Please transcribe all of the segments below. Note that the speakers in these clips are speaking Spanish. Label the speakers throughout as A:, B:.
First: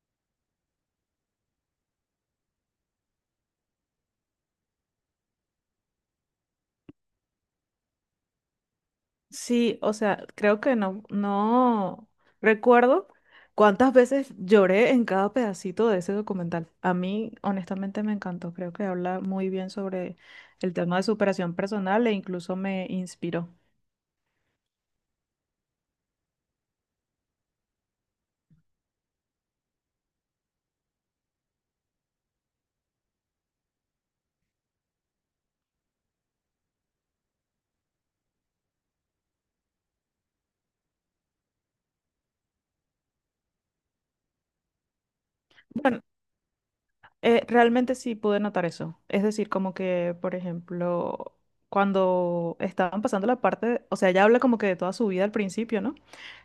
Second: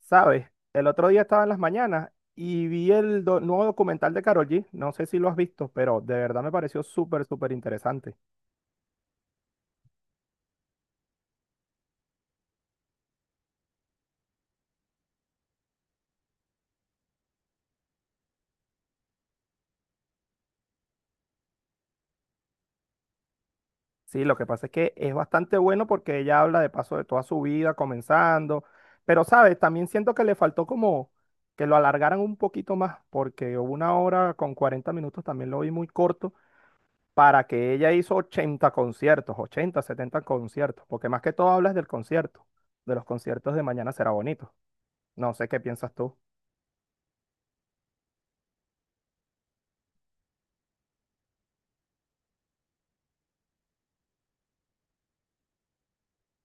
A: ¿Sabes? El otro día estaba en las mañanas y vi el nuevo documental de Karol G. No sé si lo has visto, pero de verdad me pareció súper, súper interesante.
B: Sí, o sea, creo que no recuerdo cuántas veces lloré en cada pedacito de ese documental. A mí, honestamente, me encantó. Creo que habla muy bien sobre el tema de superación personal e incluso me inspiró.
A: Sí, lo que pasa es que es bastante bueno porque ella habla de paso de toda su vida, comenzando. Pero, ¿sabes? También siento que le faltó como que lo alargaran un poquito más, porque una hora con 40 minutos también lo vi muy corto para que ella hizo 80 conciertos, 80, 70 conciertos, porque más que todo hablas del concierto, de los conciertos de Mañana Será Bonito. No sé qué piensas
B: Bueno,
A: tú.
B: realmente sí pude notar eso. Es decir, como que, por ejemplo, cuando estaban pasando la parte, o sea, ella habla como que de toda su vida al principio, ¿no?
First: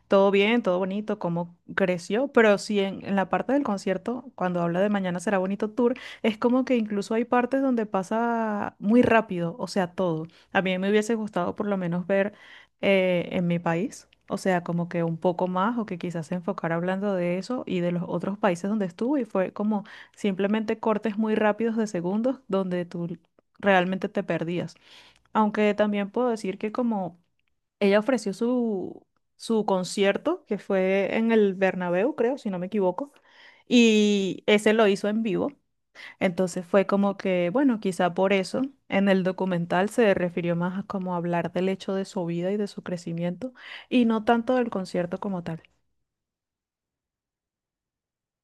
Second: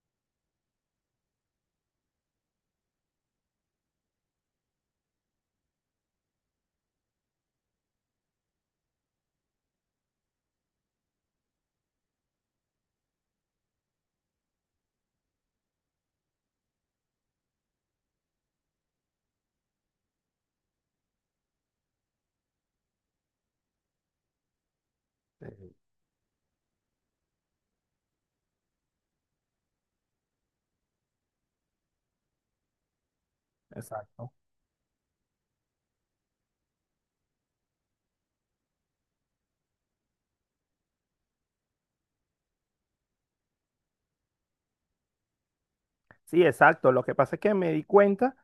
B: Todo bien, todo bonito, cómo creció, pero sí en la parte del concierto, cuando habla de Mañana Será Bonito Tour, es como que incluso hay partes donde pasa muy rápido, o sea, todo. A mí me hubiese gustado por lo menos ver en mi país, o sea, como que un poco más o que quizás se enfocara hablando de eso y de los otros países donde estuvo y fue como simplemente cortes muy rápidos de segundos donde tú realmente te perdías.
A: Sí,
B: Aunque también puedo decir que como... ella ofreció su concierto, que fue en el Bernabéu, creo, si no me equivoco,
A: exacto.
B: y ese lo hizo en vivo. Entonces fue como que, bueno, quizá por eso en el documental se refirió más a como hablar del hecho de su vida y de su crecimiento, y no tanto del concierto como tal.
A: Sí, exacto. Lo que pasa es que me di cuenta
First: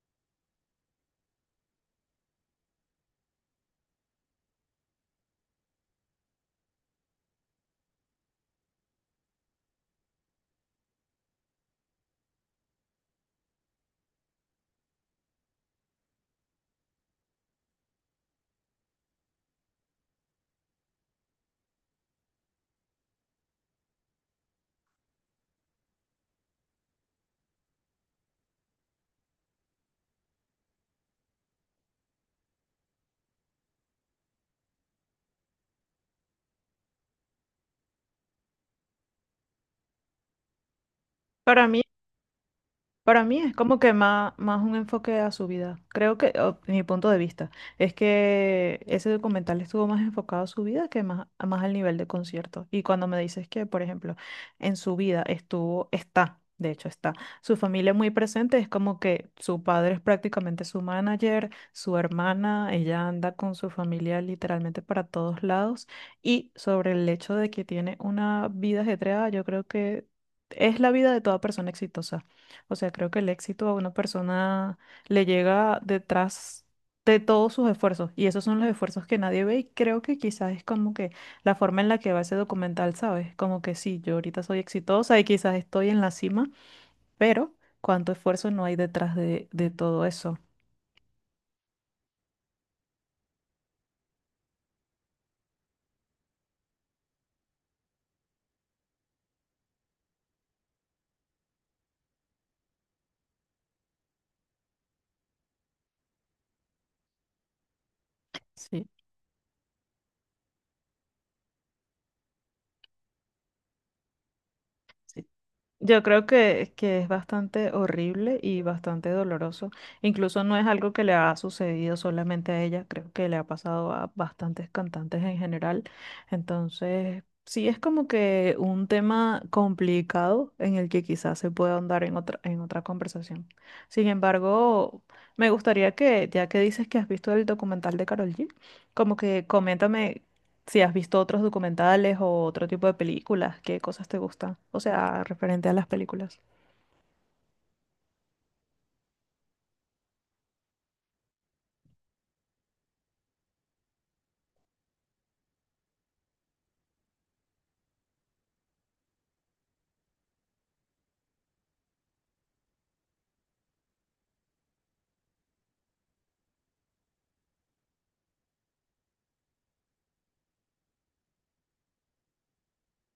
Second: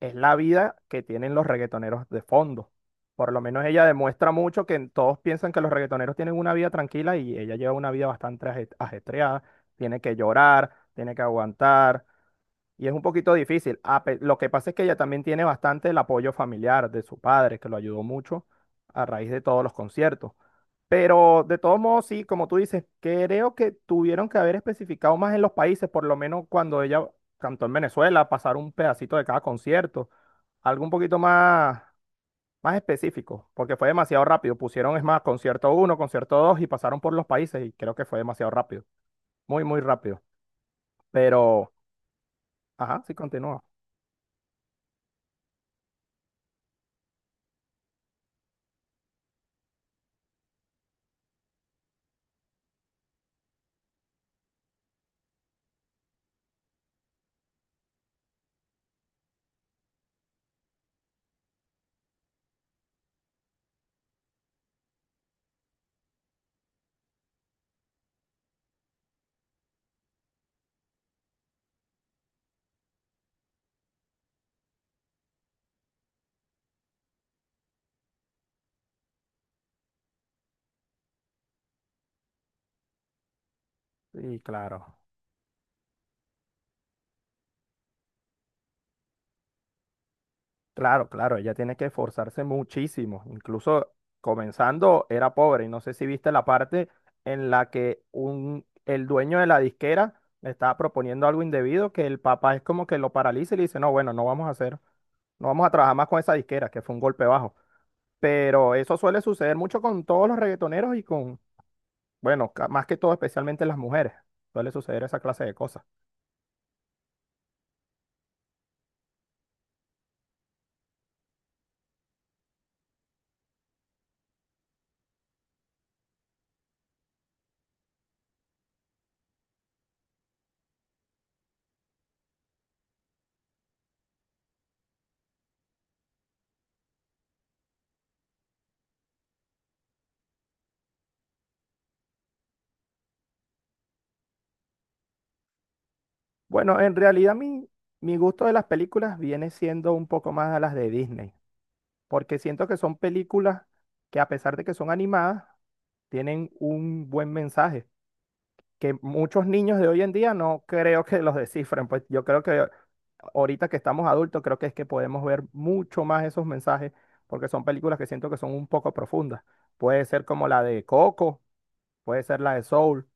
A: es la vida que tienen los reggaetoneros de fondo. Por lo menos ella demuestra mucho que todos piensan que los reggaetoneros tienen una vida tranquila y ella lleva una vida bastante ajetreada. Tiene que llorar, tiene que aguantar, y es un poquito difícil. Lo que pasa es que ella también tiene bastante el apoyo familiar de su padre, que lo ayudó mucho a raíz de todos los conciertos. Pero de todos modos, sí, como tú dices, creo que tuvieron que haber especificado más en los países, por lo menos cuando ella cantó en Venezuela, pasar un pedacito de cada concierto, algo un poquito más, más específico, porque fue demasiado rápido. Pusieron, es más, concierto uno, concierto dos y pasaron por los países y creo que fue demasiado rápido, muy, muy rápido.
B: Para
A: Pero,
B: mí
A: ajá, sí
B: Para mí es
A: continúa.
B: como que más un enfoque a su vida. Creo que, o mi punto de vista, es que ese documental estuvo más enfocado a su vida que más al nivel de concierto. Y cuando me dices que, por ejemplo, en su vida estuvo, está, de hecho está, su familia muy presente, es como que su padre es prácticamente su manager, su hermana, ella anda con su familia literalmente para todos lados. Y sobre el hecho de que tiene una vida ajetreada, yo creo que... es la vida de toda persona exitosa. O sea, creo que el éxito a una persona le llega detrás de todos sus esfuerzos y esos son los esfuerzos que nadie ve y creo que quizás es como que la forma en la que va ese documental, ¿sabes? Como que sí, yo
A: Sí,
B: ahorita soy
A: claro.
B: exitosa y quizás estoy en la cima, pero cuánto esfuerzo no hay detrás de todo eso.
A: Claro, claro, ella tiene que esforzarse muchísimo. Incluso comenzando era pobre. Y no sé si viste la parte en la que un, el dueño de la disquera le estaba proponiendo algo indebido, que el papá es como que lo paraliza y le dice, no, bueno, no vamos a hacer, no vamos a trabajar más con esa disquera, que fue un golpe bajo. Pero
B: Sí.
A: eso suele suceder mucho con todos los reggaetoneros y con, bueno, más que todo especialmente las mujeres. Suele suceder esa
B: Sí.
A: clase de cosas.
B: Yo creo que es bastante horrible y bastante doloroso. Incluso no es algo que le ha sucedido solamente a ella, creo que le ha pasado a bastantes cantantes en general. Entonces, sí es como que un tema complicado en el que quizás se pueda ahondar en otra conversación. Sin embargo, me gustaría que, ya que dices que has visto el documental de Karol G, como que coméntame si has visto otros documentales o otro tipo de películas, ¿qué cosas te gustan? O sea, referente a las películas.
A: Bueno, en realidad mi gusto de las películas viene siendo un poco más a las de Disney, porque siento que son películas que a pesar de que son animadas, tienen un buen mensaje, que muchos niños de hoy en día no creo que los descifren, pues yo creo que ahorita que estamos adultos, creo que es que podemos ver mucho más esos mensajes, porque son películas que siento que son un poco profundas. Puede ser como la de Coco, puede ser la de Soul,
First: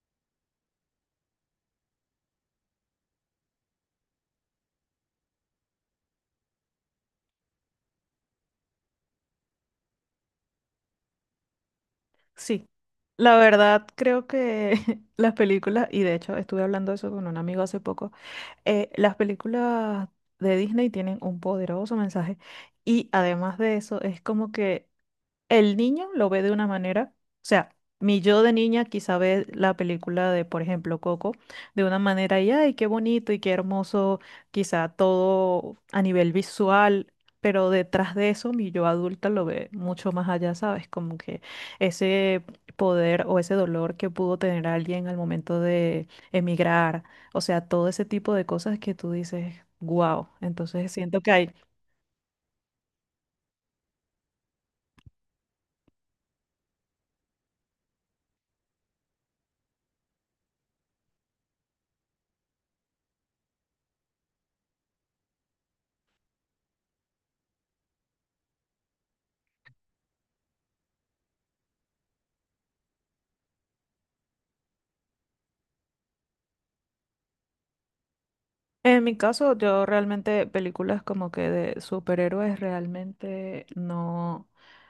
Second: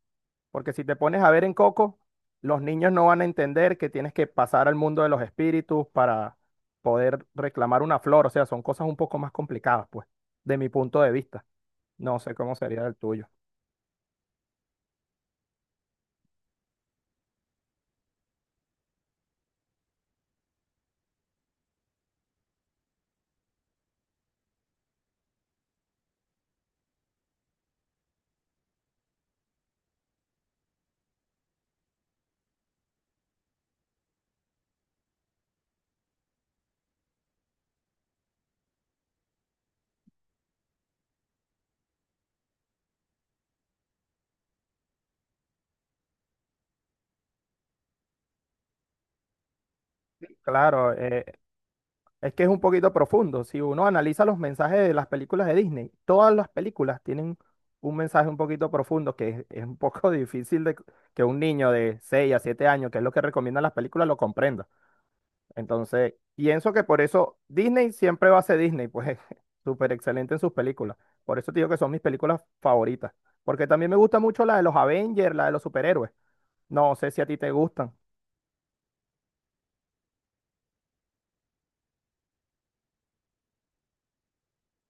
A: porque si te pones a ver en Coco, los niños no van a entender que tienes que pasar al mundo de los espíritus para poder reclamar una flor. O sea, son cosas un poco más complicadas, pues, de mi punto de vista. No sé cómo
B: Sí,
A: sería el tuyo.
B: la verdad creo que las películas, y de hecho estuve hablando de eso con un amigo hace poco, las películas de Disney tienen un poderoso mensaje y además de eso es como que el niño lo ve de una manera, o sea, mi yo de niña quizá ve la película de, por ejemplo, Coco, de una manera y, ay, qué bonito y qué hermoso, quizá todo a nivel visual, pero detrás de eso mi yo adulta lo ve mucho más allá, ¿sabes? Como que ese poder o ese dolor que pudo tener alguien al momento de emigrar, o sea, todo ese tipo de cosas que tú dices, wow, entonces
A: Claro,
B: siento que hay...
A: es que es un poquito profundo. Si uno analiza los mensajes de las películas de Disney, todas las películas tienen un mensaje un poquito profundo que es un poco difícil de que un niño de 6 a 7 años, que es lo que recomiendan las películas, lo comprenda. Entonces, pienso que por eso Disney siempre va a ser Disney, pues súper excelente en sus películas. Por eso te digo que son mis películas favoritas. Porque también me gusta mucho la de los Avengers, la de los superhéroes. No sé si a ti te gustan.
B: En mi caso, yo realmente películas como que de superhéroes realmente no,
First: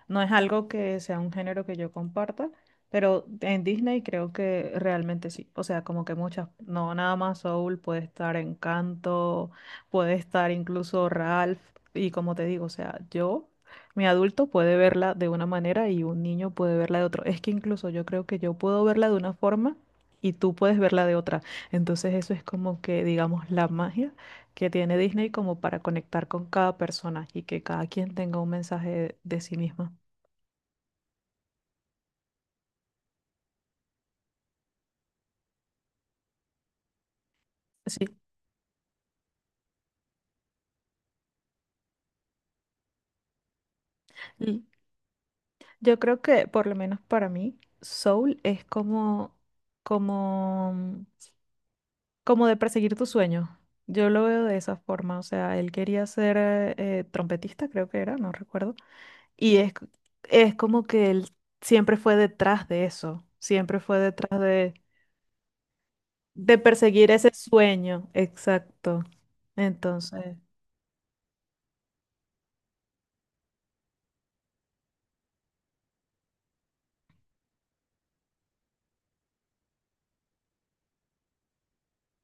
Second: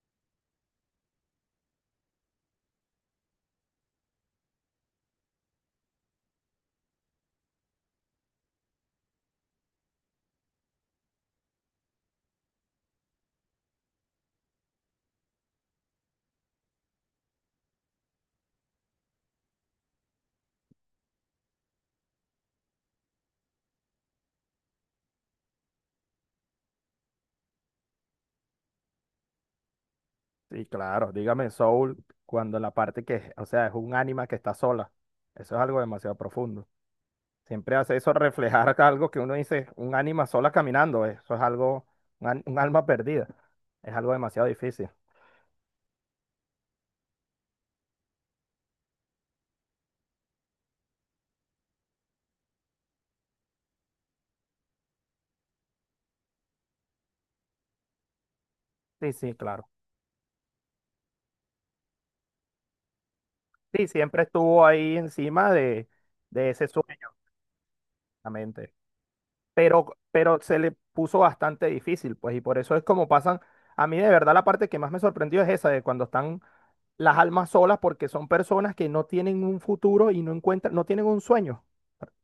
B: no es algo que sea un género que yo comparta, pero en Disney creo que realmente sí. O sea, como que muchas, no nada más Soul, puede estar Encanto, puede estar incluso Ralph, y como te digo, o sea, yo, mi adulto puede verla de una manera y un niño puede verla de otro. Es que incluso yo creo que yo puedo verla de una forma y tú puedes verla de otra. Entonces eso es como que, digamos, la magia que tiene Disney como para conectar con cada persona y que cada quien tenga un mensaje de sí misma.
A: Sí, claro, dígame Soul, cuando la parte que, o sea, es un ánima que está sola. Eso es algo demasiado profundo. Siempre hace
B: Sí,
A: eso reflejar algo que uno dice, un ánima sola caminando. Eso es algo, un alma perdida. Es algo demasiado
B: y
A: difícil.
B: yo creo que por lo menos para mí, Soul es como, como de perseguir tu sueño. Yo lo veo de esa forma, o sea, él quería ser trompetista, creo que era, no recuerdo,
A: Sí, sí,
B: y
A: claro.
B: es como que él siempre fue detrás de eso, siempre
A: Sí,
B: fue
A: siempre
B: detrás
A: estuvo
B: de...
A: ahí encima de
B: de
A: ese
B: perseguir
A: sueño,
B: ese sueño,
A: exactamente.
B: exacto.
A: Pero,
B: Entonces,
A: pero se le puso bastante difícil, pues, y por eso es como pasan. A mí, de verdad, la parte que más me sorprendió es esa, de cuando están las almas solas, porque son personas que no tienen un futuro y no encuentran, no tienen un sueño.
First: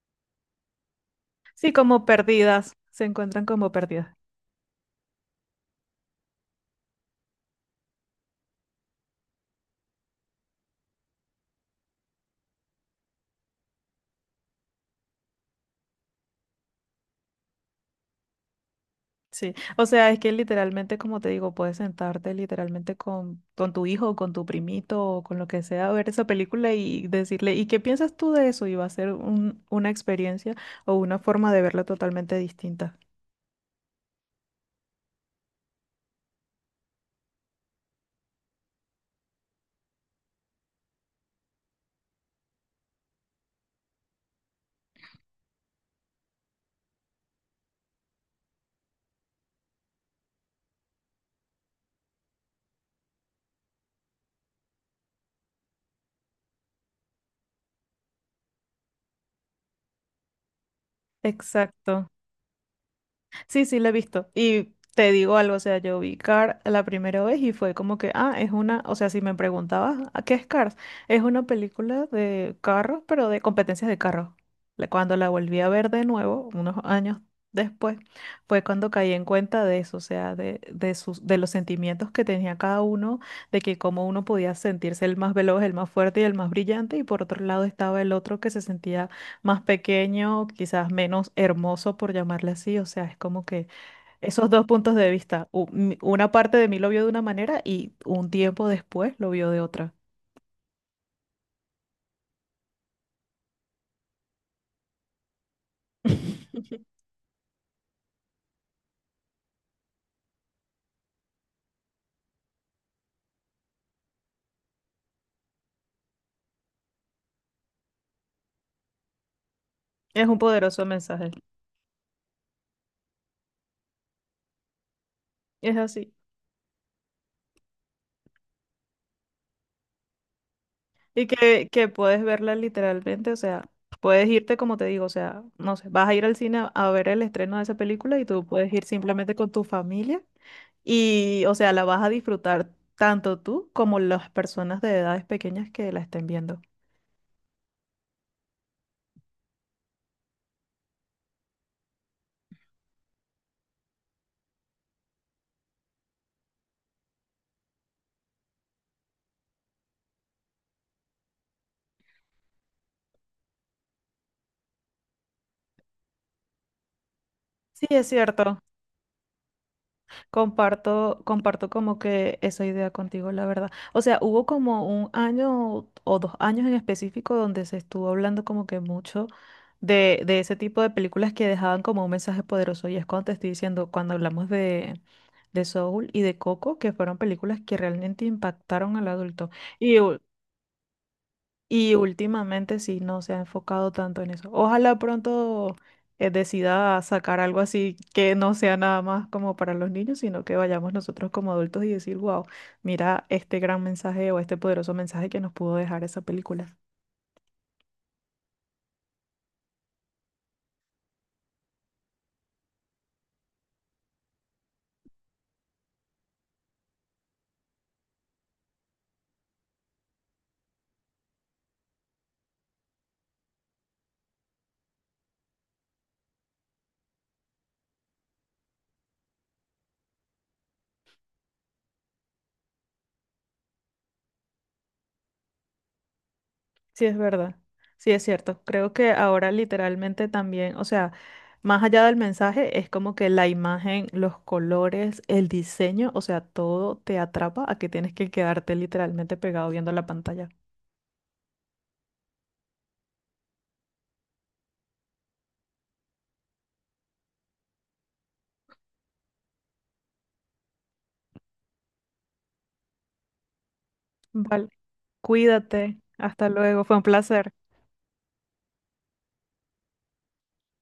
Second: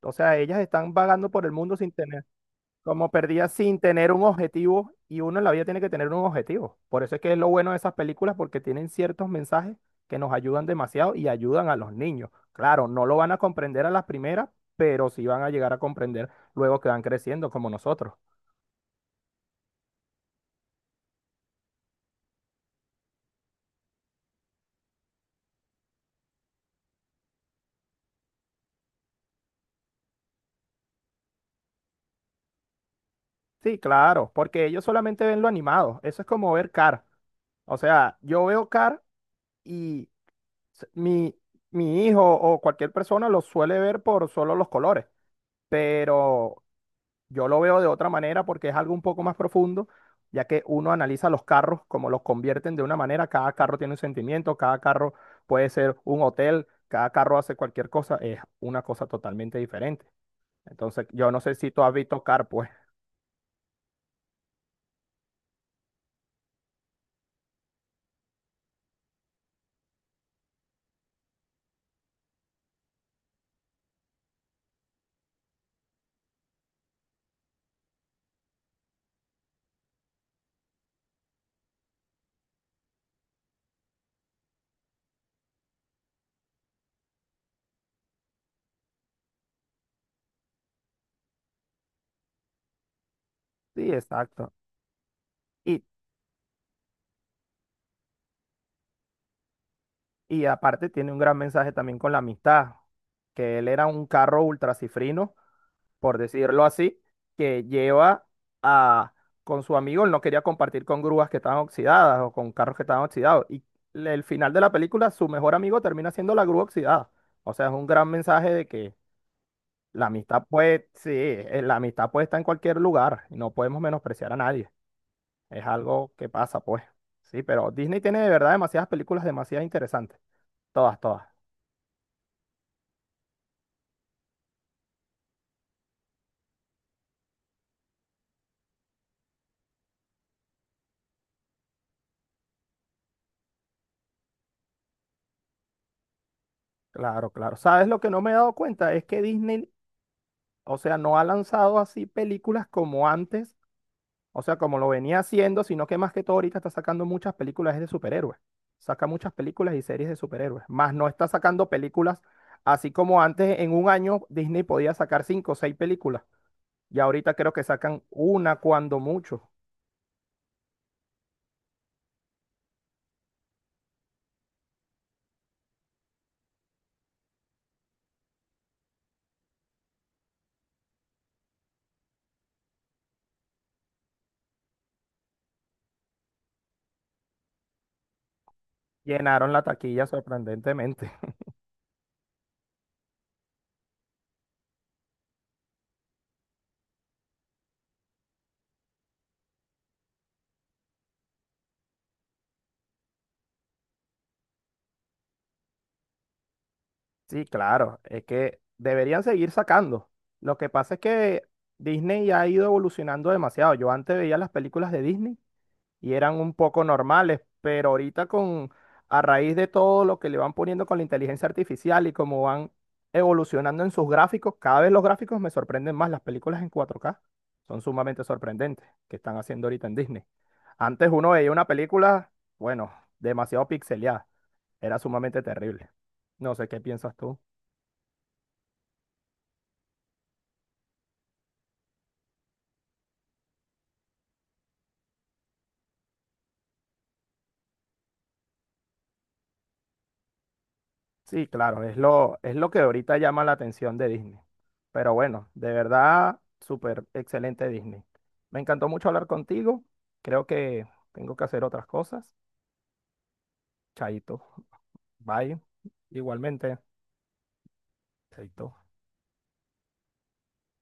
A: O sea, ellas están vagando por el
B: sí,
A: mundo sin
B: como
A: tener.
B: perdidas, se
A: Como
B: encuentran
A: perdida
B: como
A: sin tener
B: perdidas.
A: un objetivo, y uno en la vida tiene que tener un objetivo. Por eso es que es lo bueno de esas películas, porque tienen ciertos mensajes que nos ayudan demasiado y ayudan a los niños. Claro, no lo van a comprender a las primeras, pero sí van a llegar a comprender luego que van creciendo como nosotros.
B: Sí, o sea, es que literalmente, como te digo, puedes sentarte literalmente con tu hijo, con tu primito o con lo que sea, a ver esa película y decirle, ¿y qué piensas tú de eso? Y va a ser un- una experiencia o una forma de verla totalmente distinta.
A: Sí, claro, porque ellos solamente ven lo animado. Eso es como ver Car. O sea, yo veo Car y s- mi, mi hijo o cualquier persona lo suele ver por solo los colores. Pero yo lo veo de otra manera porque es algo un poco más profundo, ya que uno analiza los carros como los convierten de una manera, cada carro tiene un sentimiento, cada carro puede ser un hotel, cada carro hace cualquier cosa, es una cosa totalmente diferente. Entonces, yo no sé si tú has
B: Exacto.
A: visto Car, pues.
B: Sí, sí, la he visto. Y te digo algo, o sea, yo vi Cars la primera vez y fue como que, ah, es una, o sea, si me preguntabas, ¿a ¿qué es Cars? Es una película de carros, pero de competencias de carros. La- cuando la volví a ver de nuevo, unos años después, fue cuando caí en cuenta de eso, o sea, de sus, de los sentimientos que tenía cada uno, de que cómo uno podía sentirse el más veloz, el más fuerte y el más brillante, y por otro lado estaba el otro que se sentía más pequeño, quizás menos hermoso, por llamarle así. O sea, es como que
A: Sí,
B: esos
A: exacto.
B: dos puntos de vista, u-
A: Y,
B: mi- una parte de mí lo vio de una manera y un tiempo después lo vio de otra.
A: y aparte tiene un gran mensaje también con la amistad, que él era un carro ultracifrino por decirlo así, que lleva a, con su amigo, él no quería compartir con grúas que estaban oxidadas o con carros que estaban oxidados. Y el final de la película, su mejor amigo termina siendo la grúa oxidada. O sea, es un gran mensaje de que la
B: Es un
A: amistad
B: poderoso
A: puede, sí,
B: mensaje,
A: la amistad puede estar en cualquier lugar y no podemos menospreciar a nadie. Es
B: es así.
A: algo que pasa, pues. Sí, pero Disney tiene de verdad demasiadas películas demasiado interesantes. Todas, todas.
B: Y que puedes verla literalmente, o sea, puedes irte como te digo, o sea, no sé, vas a ir al cine a ver el estreno de esa película y tú puedes ir simplemente con tu familia y, o sea, la vas a disfrutar tanto tú como las personas de edades pequeñas que la estén viendo.
A: Claro, claro. ¿Sabes lo que no me he dado cuenta? Es que Disney, o sea, no ha lanzado así películas como antes. O sea, como lo venía haciendo, sino que más que todo ahorita está sacando muchas películas de superhéroes. Saca muchas películas y series de superhéroes. Más no está sacando películas, así como antes en un año Disney podía sacar cinco o seis películas. Y ahorita creo que
B: Sí,
A: sacan
B: es
A: una
B: cierto.
A: cuando mucho.
B: Comparto como que esa idea contigo, la verdad. O sea, hubo como un año o dos años en específico donde se estuvo hablando como que mucho de ese tipo de películas que dejaban como un mensaje poderoso. Y es cuando te estoy diciendo, cuando hablamos de Soul y de Coco, que fueron películas que realmente impactaron al adulto.
A: Llenaron la
B: Y,
A: taquilla sorprendentemente.
B: y últimamente sí, no se ha enfocado tanto en eso. Ojalá pronto decida sacar algo así que no sea nada más como para los niños, sino que vayamos nosotros como adultos y decir, wow, mira este gran mensaje o este poderoso mensaje que nos pudo dejar esa película.
A: Sí, claro, es que deberían seguir sacando. Lo que pasa es que Disney ya ha ido evolucionando demasiado. Yo antes veía las películas de Disney y eran un poco normales, pero ahorita a raíz de todo lo que le van poniendo con la inteligencia artificial y cómo van evolucionando en sus gráficos, cada vez los gráficos me sorprenden más. Las películas en 4K son sumamente sorprendentes que están haciendo ahorita en Disney. Antes uno veía una película, bueno, demasiado pixeleada, era sumamente terrible. No sé qué
B: Sí,
A: piensas
B: es
A: tú.
B: verdad. Sí, es cierto. Creo que ahora literalmente también, o sea, más allá del mensaje, es como que la imagen, los colores, el diseño, o sea, todo te atrapa a que tienes que quedarte literalmente pegado viendo la pantalla.
A: Sí, claro, es lo que ahorita llama la atención de Disney. Pero bueno, de verdad, súper excelente Disney. Me encantó mucho hablar contigo. Creo que tengo que hacer otras cosas. Chaito.
B: Vale.
A: Bye.
B: Cuídate. Hasta
A: Igualmente.
B: luego. Fue un placer.
A: Chaito.